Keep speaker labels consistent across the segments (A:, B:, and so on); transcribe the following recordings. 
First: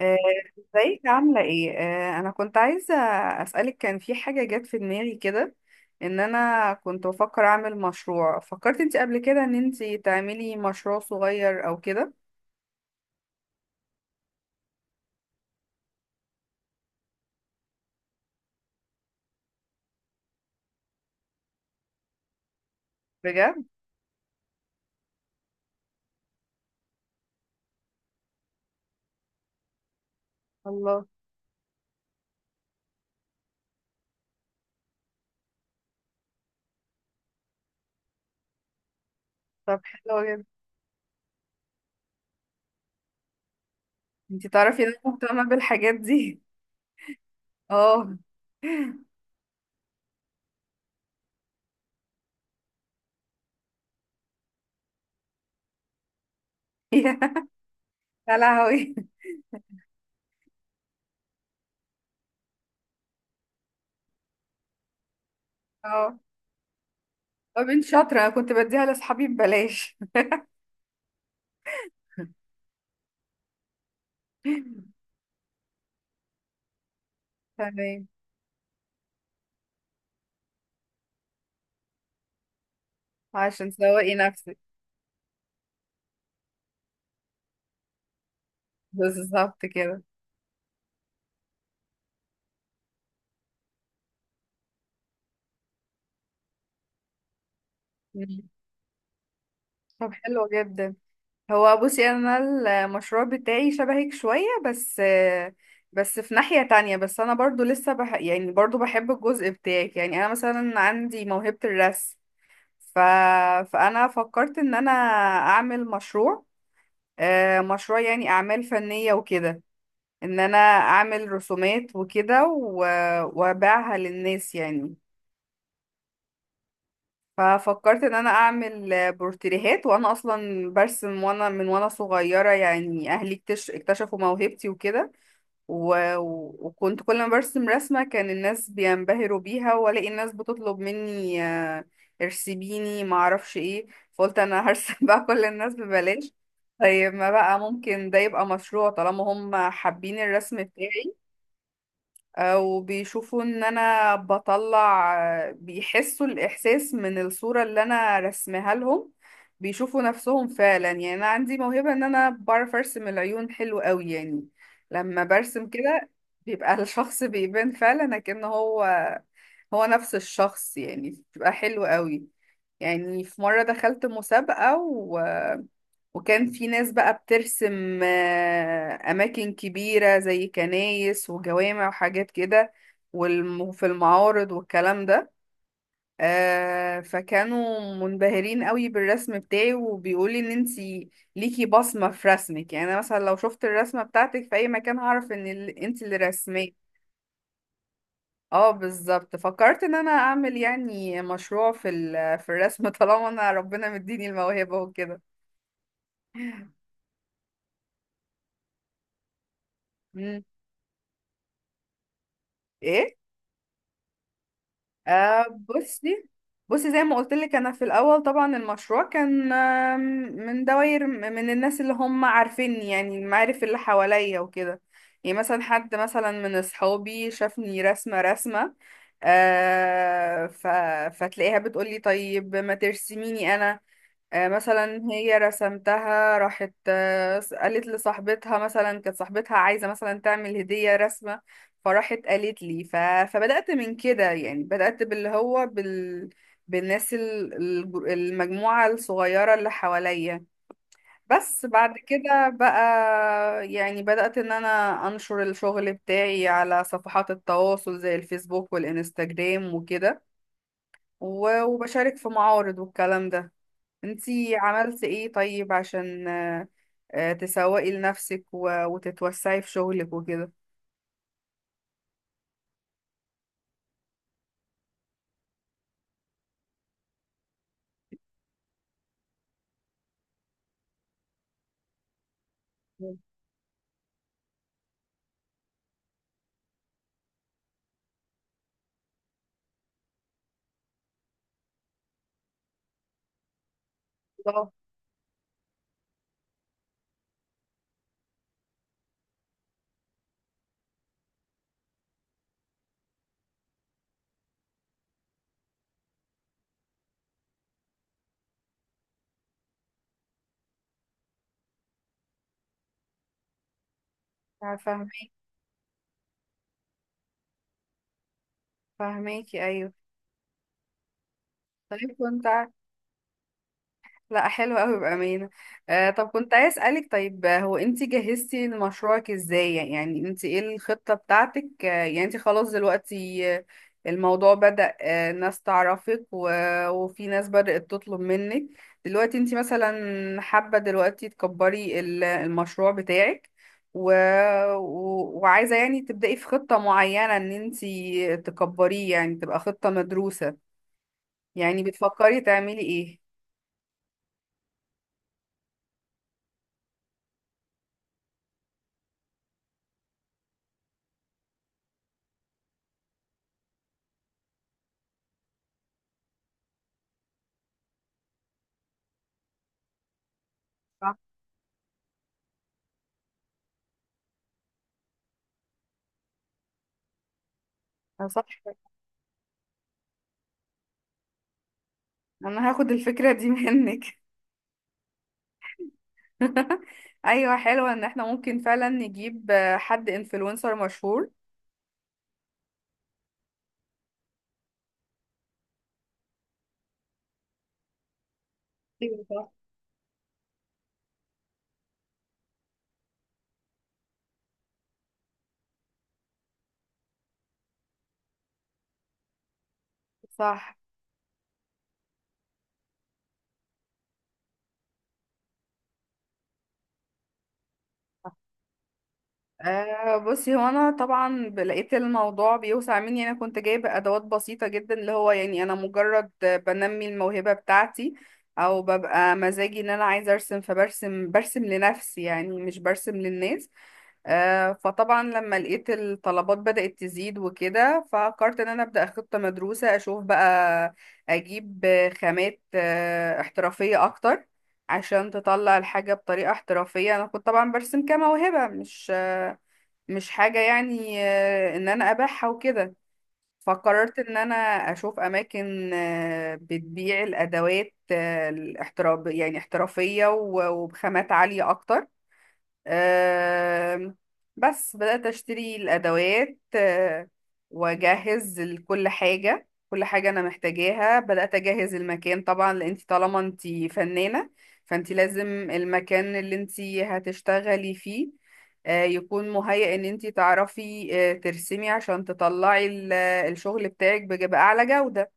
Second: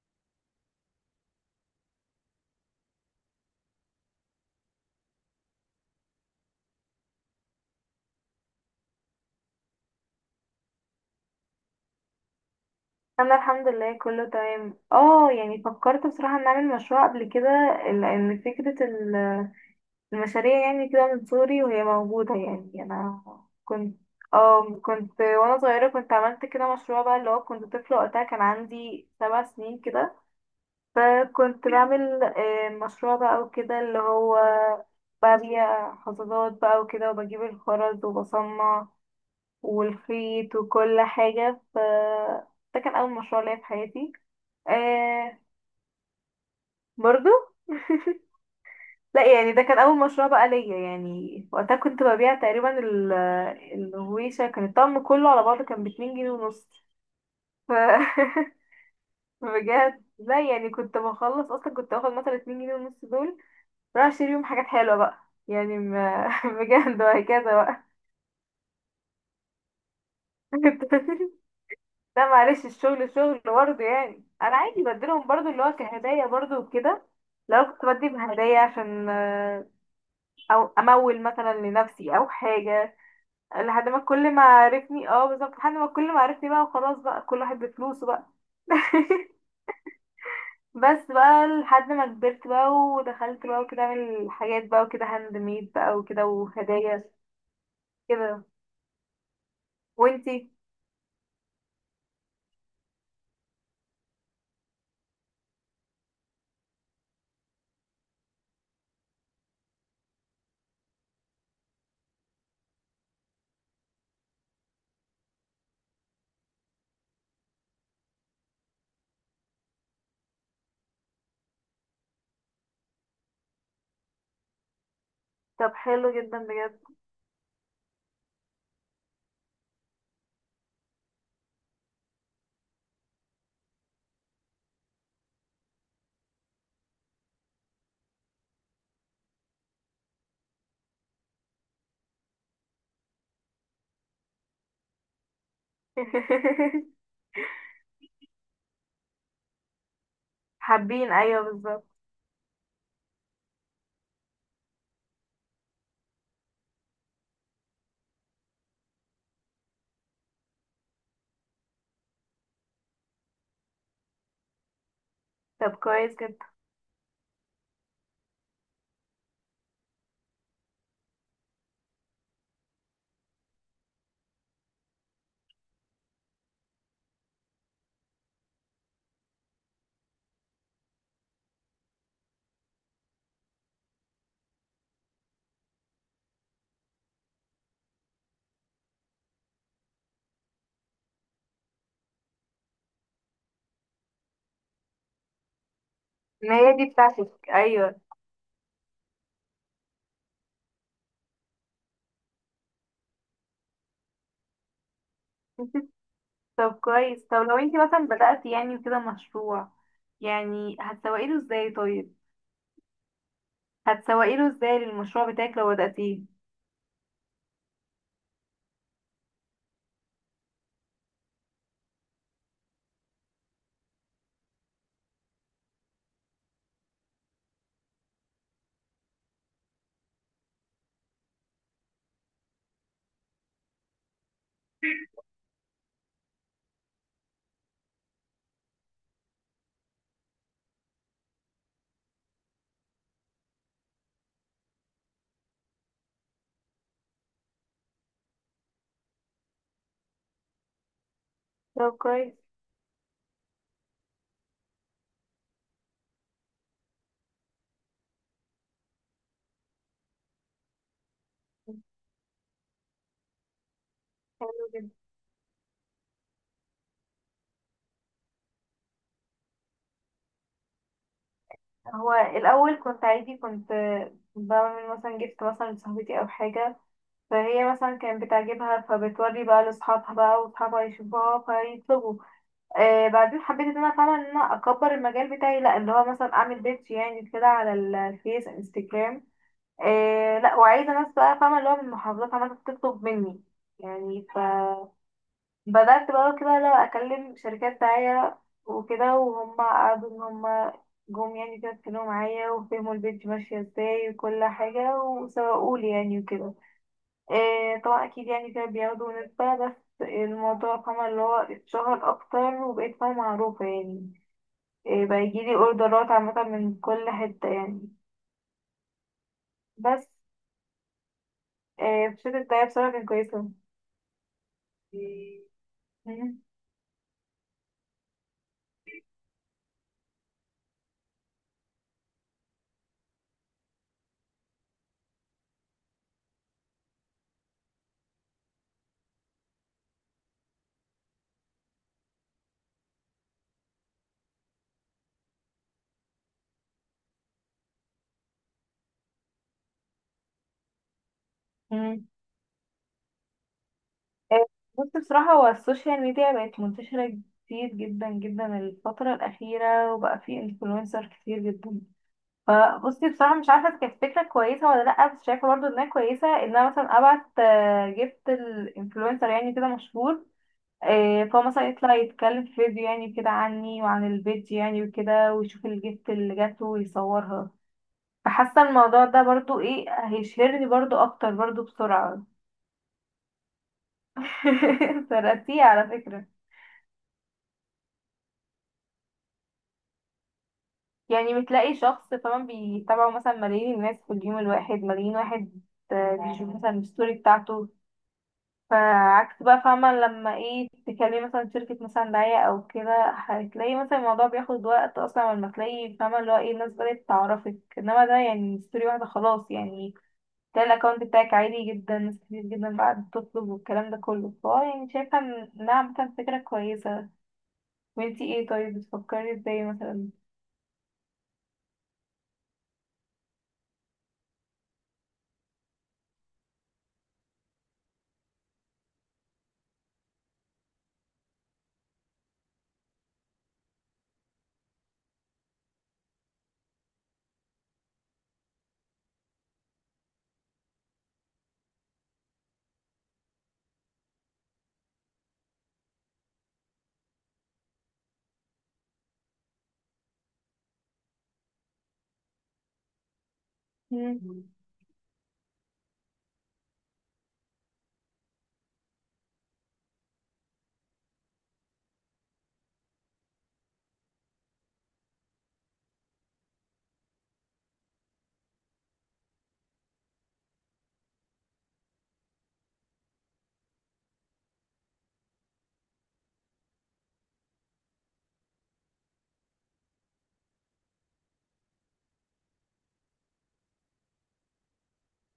A: آه، ازيك عاملة ايه؟ انا كنت عايزة اسألك، كان في حاجة جت في دماغي كده، ان انا كنت بفكر اعمل مشروع. فكرت انت قبل كده ان انت تعملي مشروع صغير او كده؟
B: انا الحمد لله كله تمام. اه يعني فكرت بصراحة ان اعمل مشروع قبل كده، لان فكرة المشاريع يعني كده من صغري وهي موجودة. يعني انا
A: بجد؟
B: كنت وانا صغيرة كنت عملت كده مشروع بقى، اللي هو كنت طفلة وقتها، كان عندي 7 سنين كده.
A: الله.
B: فكنت بعمل مشروع بقى وكده، اللي هو ببيع حصادات بقى وكده، وبجيب الخرز وبصنع
A: طب حلو جدا.
B: والخيط وكل حاجة، ف ده كان أول مشروع ليا في حياتي.
A: انت تعرفي ان انا
B: آه
A: مهتمة بالحاجات دي.
B: برضو،
A: اه.
B: لا يعني ده كان اول مشروع بقى ليا، يعني وقتها كنت ببيع تقريبا الهويشة، كان الطقم كله على بعضه كان ب 2 جنيه ونص. ف
A: يا لهوي.
B: بجد، لا يعني كنت بخلص اصلا، كنت باخد مثلا 2 جنيه ونص دول رايح اشتري بيهم حاجات حلوة بقى، يعني
A: اه.
B: ما بجد وهكذا
A: طب
B: بقى.
A: انت شاطرة، انا كنت بديها لاصحابي ببلاش.
B: لا معلش، الشغل شغل برضه، يعني انا عادي بديلهم برضه اللي هو كهدايا برضه وكده، لو كنت
A: تمام،
B: بدي بهدايا عشان او امول مثلا لنفسي او حاجة،
A: عشان
B: لحد ما
A: تسوقي
B: كل ما
A: نفسك.
B: عرفني، اه بالظبط، لحد ما كل ما عرفني بقى وخلاص بقى، كل واحد بفلوسه بقى.
A: بالظبط كده.
B: بس بقى لحد ما كبرت بقى ودخلت بقى وكده اعمل حاجات بقى وكده هاند ميد بقى وكده وهدايا كده.
A: مم. طب حلو
B: وانتي؟
A: جدا. هو بصي، انا المشروع بتاعي شبهك شوية، بس بس في ناحية تانية. بس انا برضو لسه يعني برضو بحب الجزء بتاعك، يعني انا مثلا عندي موهبة الرسم. ف... فانا فكرت ان انا اعمل مشروع، مشروع يعني اعمال فنية وكده، ان انا اعمل رسومات وكده وابيعها للناس يعني.
B: طب حلو جدا بجد.
A: ففكرت ان انا اعمل بورتريهات، وانا اصلا برسم وانا من وانا صغيره، يعني اهلي اكتشفوا موهبتي وكده. و... و- وكنت كل ما برسم رسمه كان الناس بينبهروا بيها، والاقي الناس بتطلب مني ارسميني ما اعرفش ايه. فقلت انا هرسم بقى كل الناس ببلاش. طيب ما بقى ممكن ده يبقى مشروع طالما هم حابين الرسم
B: حابين،
A: بتاعي،
B: ايوه بالظبط.
A: وبيشوفوا ان انا بطلع، بيحسوا الاحساس من الصورة اللي انا رسمها لهم. بيشوفوا نفسهم فعلا، يعني انا عندي موهبة ان انا بعرف ارسم العيون حلو قوي، يعني لما برسم
B: طب
A: كده
B: كويس جدا.
A: بيبقى الشخص بيبان فعلا كأن هو نفس الشخص، يعني بيبقى حلو قوي. يعني في مرة دخلت مسابقة، وكان في ناس بقى بترسم أماكن كبيرة زي كنايس وجوامع وحاجات كده، والم- وفي المعارض والكلام ده. فكانوا منبهرين قوي بالرسم بتاعي، وبيقولي ان انتي ليكي بصمة في رسمك، يعني انا مثلا لو شفت الرسمة بتاعتك في اي مكان هعرف ان انتي اللي
B: ما
A: رسماه.
B: هي دي بتاعتك، ايوه.
A: اه بالظبط، فكرت ان انا اعمل يعني مشروع في الرسم طالما انا ربنا مديني الموهبة وكده.
B: طب كويس، طب لو انتي مثلا بدأتي يعني كده مشروع،
A: مم.
B: يعني هتسوقي له ازاي طيب؟
A: ايه.
B: هتسوقي له ازاي للمشروع
A: آه
B: بتاعك لو بدأتيه؟
A: بصي بصي زي ما قلت لك، انا في الاول طبعا المشروع كان من دوائر، من الناس اللي هم عارفيني، يعني المعارف اللي حواليا وكده. يعني مثلا حد مثلا من اصحابي شافني رسمه رسمه، آه ف... فتلاقيها بتقولي طيب ما ترسميني انا. مثلا هي رسمتها راحت قالت لصاحبتها، مثلا كانت صاحبتها عايزة مثلا تعمل هدية رسمة، فراحت قالت لي. فبدأت من كده، يعني بدأت باللي هو بالناس المجموعة الصغيرة اللي حواليا. بس
B: طب
A: بعد
B: كويس،
A: كده بقى يعني بدأت ان انا انشر الشغل بتاعي على صفحات التواصل زي الفيسبوك والانستجرام وكده، و- وبشارك في معارض والكلام ده. انتي
B: حلو جدا.
A: عملت ايه طيب عشان تسوقي لنفسك و- وتتوسعي في شغلك وكده؟
B: هو الاول كنت عادي، كنت بعمل مثلا، جبت مثلا لصاحبتي او حاجه، فهي مثلا كانت بتعجبها، فبتوري بقى لاصحابها بقى، واصحابها يشوفوها فيطلبوا. آه بعدين حبيت ان انا اكبر المجال بتاعي، لا اللي هو مثلا اعمل بيدج يعني كده على الفيس انستجرام. لا، وعايزه ناس بقى فاهمه اللي هو من محافظات عماله تطلب مني يعني.
A: بالظبط.
B: بدأت بقى كده، لا أكلم شركات داعية وكده، وهم قعدوا إن هم جم يعني كده، اتكلموا معايا وفهموا البيج ماشية ازاي وكل حاجة، وسوقولي يعني وكده. إيه طبعا أكيد، يعني كده بياخدوا نسبة، بس الموضوع، فاهمة، اللي هو اتشهر أكتر وبقيت فاهمة معروفة يعني. إيه بقى،
A: فاهمك.
B: يجيلي أوردرات عامة من كل حتة يعني.
A: فاهماكي، ايوه.
B: بس إيه،
A: طيب
B: في شركة
A: كنت،
B: داعية بصراحة كانت كويسة.
A: لا حلو قوي بأمانة. آه، طب كنت عايز أسألك طيب، هو انت جهزتي لمشروعك ازاي؟ يعني انت ايه الخطة بتاعتك؟ يعني انت خلاص دلوقتي، الموضوع بدأ ناس تعرفك وفي ناس بدأت تطلب منك. دلوقتي انت مثلا حابة دلوقتي تكبري المشروع بتاعك، و... و... وعايزة يعني تبدأي في خطة معينة، ان انت تكبريه يعني تبقى خطة مدروسة. يعني
B: مم.
A: بتفكري تعملي ايه؟
B: آه، بص، بصراحة هو السوشيال ميديا بقت منتشرة كتير جدا جدا الفترة الأخيرة، وبقى في انفلونسر كتير جدا. فبصي بصراحة مش عارفة إذا كانت فكرة كويسة ولا لأ، بس شايفة برضه إنها كويسة، إن أنا مثلا أبعت آه، جبت الانفلونسر يعني كده مشهور،
A: صح.
B: فهو مثلا يطلع يتكلم في فيديو يعني كده عني وعن البيج يعني وكده، ويشوف الجيفت اللي جاته ويصورها.
A: صح.
B: فحاسة الموضوع ده برضه ايه، هيشهرني برضه أكتر برضه بسرعة.
A: انا هاخد الفكرة دي منك.
B: ترقتيه على فكرة.
A: ايوه، حلوة ان احنا ممكن فعلا نجيب حد انفلونسر مشهور.
B: يعني بتلاقي شخص، فاهمة، بيتابعه مثلا ملايين الناس، في اليوم الواحد ملايين واحد بيشوف مثلا الستوري بتاعته.
A: ايوه
B: فعكس
A: صح.
B: بقى، فاهمة، لما ايه تكلمي مثلا شركة مثلا دعاية أو كده، هتلاقي مثلا الموضوع بياخد وقت أصلا لما تلاقي، فاهمة، اللي هو ايه الناس بدأت تعرفك، انما ده يعني ستوري واحدة خلاص يعني. تلاقي
A: صح.
B: الأكونت بتاعك عالي جدا، ناس كتير جدا بقى بتطلب والكلام ده كله، فهو يعني شايفة إنها عامة فكرة كويسة. وانتي ايه طيب، بتفكري ازاي مثلا؟
A: بصي، هو انا طبعا لقيت الموضوع بيوسع مني. انا كنت جايبه ادوات بسيطه جدا، اللي هو يعني انا مجرد بنمي الموهبه بتاعتي، او ببقى مزاجي ان انا عايزه ارسم فبرسم، لنفسي يعني، مش برسم للناس. فطبعا لما لقيت الطلبات بدأت تزيد وكده، ففكرت ان انا ابدأ خطة مدروسة اشوف بقى اجيب خامات احترافية اكتر، عشان تطلع الحاجة بطريقة احترافية. انا كنت طبعا برسم كموهبة، مش حاجة يعني ان انا ابيعها وكده. فقررت ان
B: مم.
A: انا اشوف اماكن بتبيع الادوات الاحتراف يعني احترافية، و- وبخامات عالية اكتر. آم، بس بدأت أشتري الأدوات وأجهز كل حاجة، كل حاجة أنا محتاجاها. بدأت أجهز المكان طبعا، لأن انتي طالما انتي فنانة فانتي لازم المكان اللي انتي هتشتغلي فيه يكون مهيأ ان انتي تعرفي ترسمي، عشان تطلعي الشغل بتاعك بأعلى جودة.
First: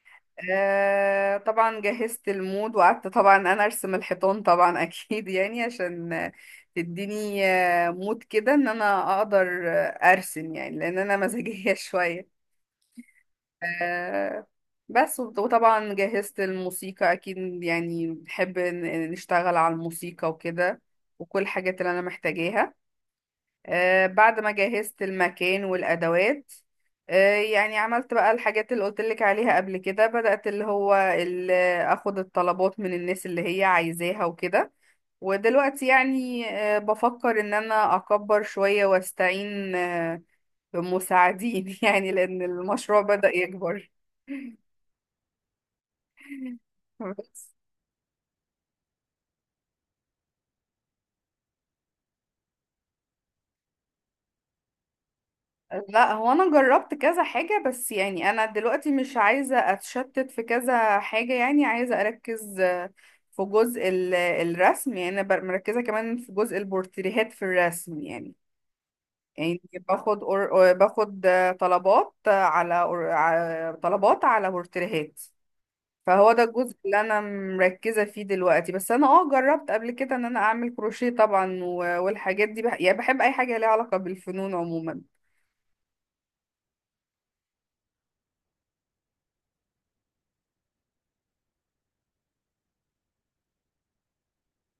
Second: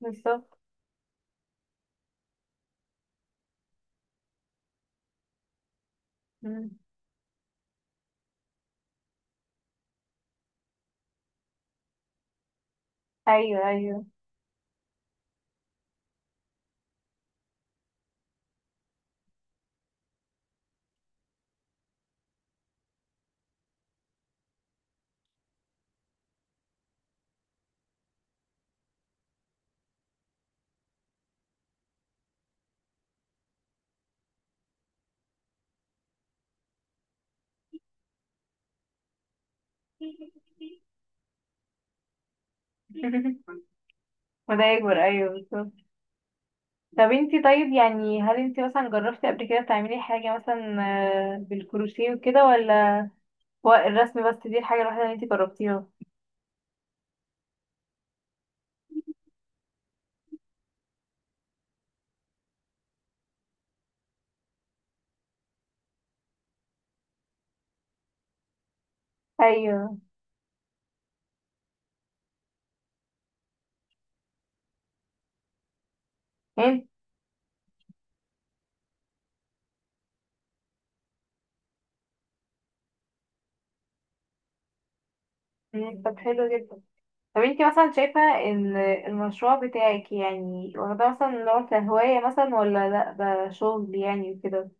B: بالظبط،
A: طبعا جهزت المود، وقعدت طبعا انا ارسم الحيطان طبعا اكيد، يعني عشان تديني مود كده ان انا اقدر ارسم، يعني لان انا مزاجية شوية.
B: ايوه ايوه.
A: آه بس وط- وطبعا جهزت الموسيقى اكيد، يعني بحب نشتغل على الموسيقى وكده، وكل الحاجات اللي انا محتاجاها. بعد ما جهزت المكان والأدوات، يعني عملت بقى الحاجات اللي قلتلك عليها قبل كده. بدأت اللي هو أخد الطلبات من الناس اللي هي عايزاها وكده. ودلوقتي يعني بفكر إن أنا أكبر شوية، وأستعين بمساعدين يعني، لأن المشروع بدأ يكبر.
B: وده يكبر، ايوه بالظبط. طب انتي
A: بس
B: طيب، يعني هل انتي مثلا جربتي قبل كده تعملي حاجة مثلا بالكروشيه وكده، ولا هو الرسم بس دي الحاجة الوحيدة اللي انتي جربتيها؟
A: لا، هو انا جربت كذا حاجة بس، يعني انا دلوقتي مش عايزة اتشتت في كذا حاجة، يعني عايزة اركز في جزء الرسم. يعني انا مركزة كمان في جزء البورتريهات في الرسم يعني. يعني
B: ايوه
A: باخد أور... باخد آه، طلبات على أور... على- طلبات على بورتريهات. فهو ده الجزء
B: انت.
A: اللي انا مركزة فيه دلوقتي. بس انا جربت قبل كده ان انا اعمل كروشيه طبعا، و- والحاجات دي يعني بحب اي حاجة ليها علاقة بالفنون عموما.
B: مم، طب حلو جدا. طب انتي مثلا شايفة ان المشروع بتاعك يعني واخداه مثلا نوع كهواية مثلا، ولا لا ده شغل يعني وكده؟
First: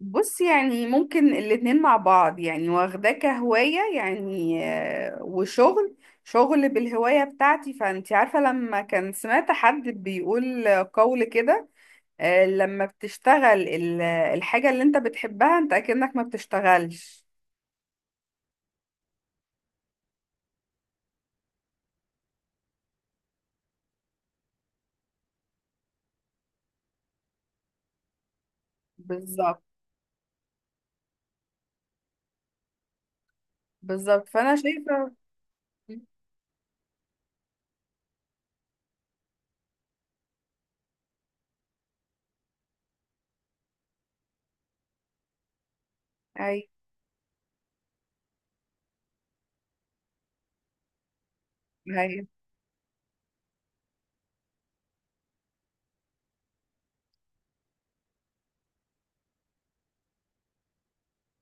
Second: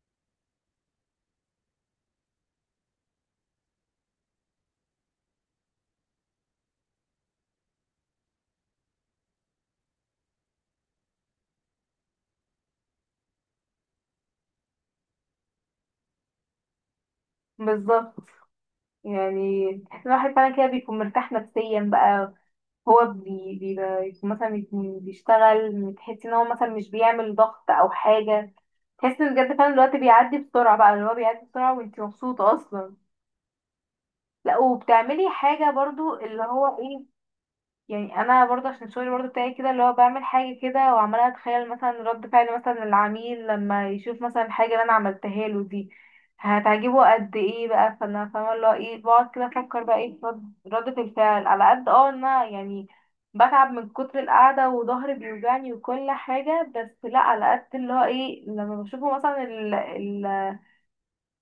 A: بص يعني ممكن الاتنين مع بعض، يعني واخداه كهواية يعني وشغل، شغل بالهواية بتاعتي. فانت عارفة لما كان سمعت حد بيقول قول كده، لما بتشتغل الحاجة اللي انت بتحبها انت اكنك ما بتشتغلش.
B: بالظبط، يعني الواحد فعلا كده بيكون مرتاح نفسيا بقى، هو بيبقى مثلا يكون بيشتغل، تحس ان هو مثلا مش بيعمل ضغط او حاجة. تحس ان بجد
A: بالظبط،
B: فعلا الوقت بيعدي بسرعة بقى، اللي هو بيعدي بسرعة وانتي مبسوطة اصلا.
A: بالظبط. فانا
B: لا
A: شايفة.
B: وبتعملي حاجة برضو اللي هو ايه، يعني انا برضه عشان الشغل برضه بتاعي كده، اللي هو بعمل حاجه كده وعماله اتخيل مثلا رد فعل مثلا العميل لما يشوف مثلا الحاجه اللي انا عملتها له دي
A: ايوه،
B: هتعجبه قد ايه بقى. فانا فاهمه اللي هو ايه، بقعد كده افكر بقى ايه في ردة الفعل، على قد ان
A: ايوه،
B: انا يعني بتعب من كتر القعده وظهري بيوجعني وكل حاجه، بس لا على قد اللي هو ايه لما بشوفه مثلا،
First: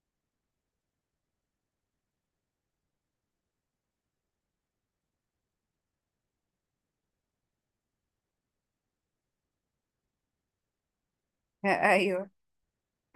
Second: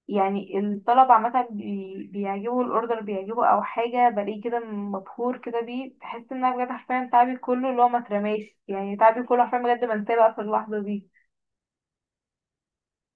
B: يعني الطلبة عامة بيعجبوا، الأوردر بيعجبوا أو حاجة، بلاقيه كده مبهور كده بيه، بحس إن أنا بجد حرفيا تعبي كله اللي هو ما اترماش. يعني تعبي كله حرفيا بجد بنساه بقى في اللحظة دي.
A: ايوه.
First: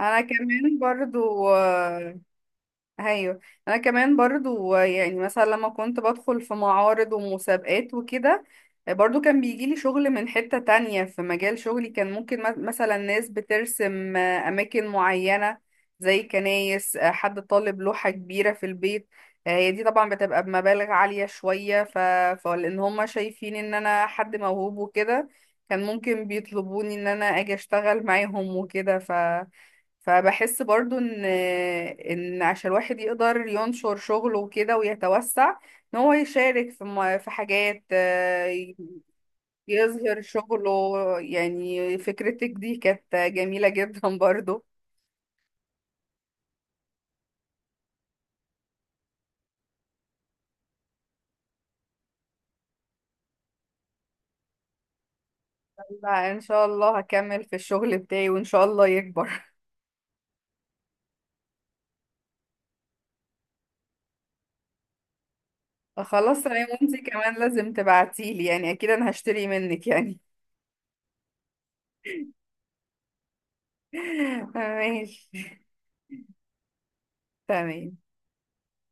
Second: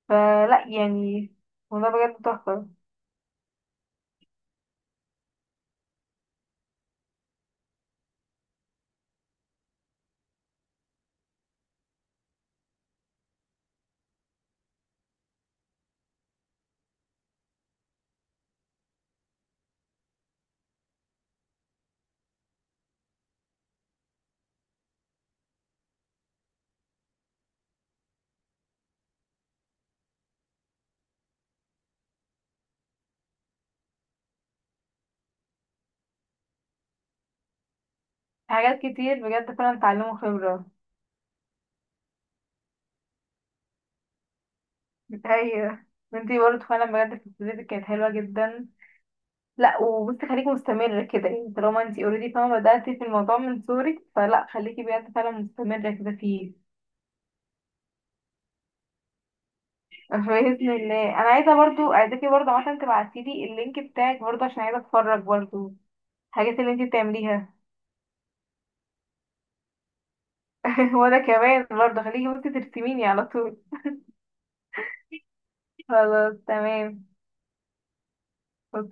A: انا
B: فلا
A: كمان
B: يعني
A: برضو
B: الموضوع بجد تحفة.
A: ايوه، انا كمان برضو، يعني مثلا لما كنت بدخل في معارض ومسابقات وكده برضو كان بيجيلي شغل من حتة تانية في مجال شغلي. كان ممكن مثلا ناس بترسم اماكن معينة زي كنايس، حد طالب لوحة كبيرة في البيت. هي دي طبعا بتبقى بمبالغ عالية شوية. فلان هم شايفين ان انا حد موهوب وكده كان ممكن بيطلبوني ان انا اجي اشتغل معاهم وكده. فبحس برضو ان عشان الواحد يقدر ينشر شغله وكده ويتوسع، ان هو يشارك في حاجات،
B: حاجات كتير بجد فعلا اتعلموا
A: يظهر
B: خبرة.
A: شغله. يعني فكرتك دي كانت جميلة جدا برضو.
B: أيوة. وانتي برضه فعلا بجد في ابتدائي كانت حلوة جدا. لا وبصي، خليكي مستمرة كده يعني، طالما انتي اوريدي فاهمة بدأتي في الموضوع من صغرك، فلا خليكي بجد فعلا مستمرة كده
A: لا ان
B: فيه.
A: شاء الله هكمل في الشغل بتاعي وان شاء الله يكبر.
B: بإذن الله. أنا عايزة برضو، عايزاكي برضو عشان تبعتيلي اللينك بتاعك برضو عشان عايزة أتفرج برضو،
A: خلاص
B: الحاجات
A: تمام.
B: اللي انتي
A: وانتي
B: بتعملي
A: كمان
B: بتعمليها
A: لازم تبعتيلي، يعني اكيد انا هشتري منك يعني.
B: وأنا كمان برضو خليكي، وانتي ترسميني على طول.
A: ماشي.
B: خلاص تمام.
A: تمام.
B: أوكي.